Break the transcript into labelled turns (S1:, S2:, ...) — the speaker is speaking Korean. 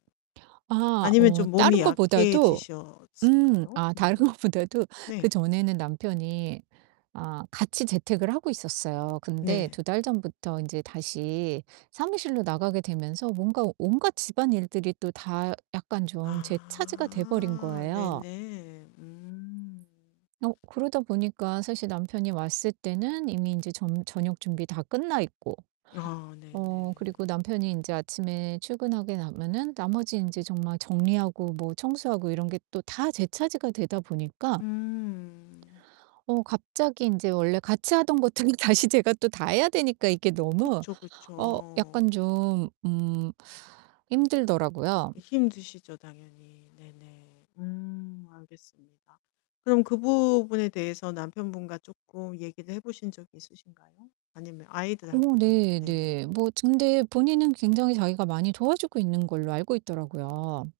S1: 아
S2: 아니면
S1: 어
S2: 좀 몸이
S1: 다른 것보다도 음
S2: 약해지셨을까요?
S1: 아 다른
S2: 네.
S1: 것보다도
S2: 네.
S1: 그전에는 남편이 아 같이 재택을 하고 있었어요. 근데
S2: 네.
S1: 2 달 전부터 인제 다시 사무실로 나가게 되면서 뭔가 온갖 집안일들이 또 다 약간 좀 제 차지가 돼 버린
S2: 아
S1: 거예요.
S2: 네네. 음.
S1: 어 그러다 보니까 사실 남편이 왔을 때는 이미 인제 점 저녁 준비 다 끝나 있고
S2: 아, 네네.
S1: 어 그리고 남편이 인제 아침에 출근하고 나면은 나머지 인제 정말 정리하고 뭐 청소하고 이런 게 또 다 제 차지가 되다 보니까
S2: 음.
S1: 어 갑자기 인제 원래 같이 하던 것들이 다시 제가 또 다 해야 되니까 이게 너무
S2: 그쵸,
S1: 어 약간
S2: 그쵸.
S1: 좀 음 힘들더라고요.
S2: 힘드시죠, 당연히. 네네. 음 알겠습니다. 그럼 그 부분에 대해서 남편분과 쪼끔 얘기를 해 보신 적이 있으신가요? 아니면
S1: 어
S2: 아이들하고도
S1: 네
S2: 네네.
S1: 네. 뭐 근데 본인은 굉장히 자기가 많이 도와주고 있는 걸로 알고 있더라고요.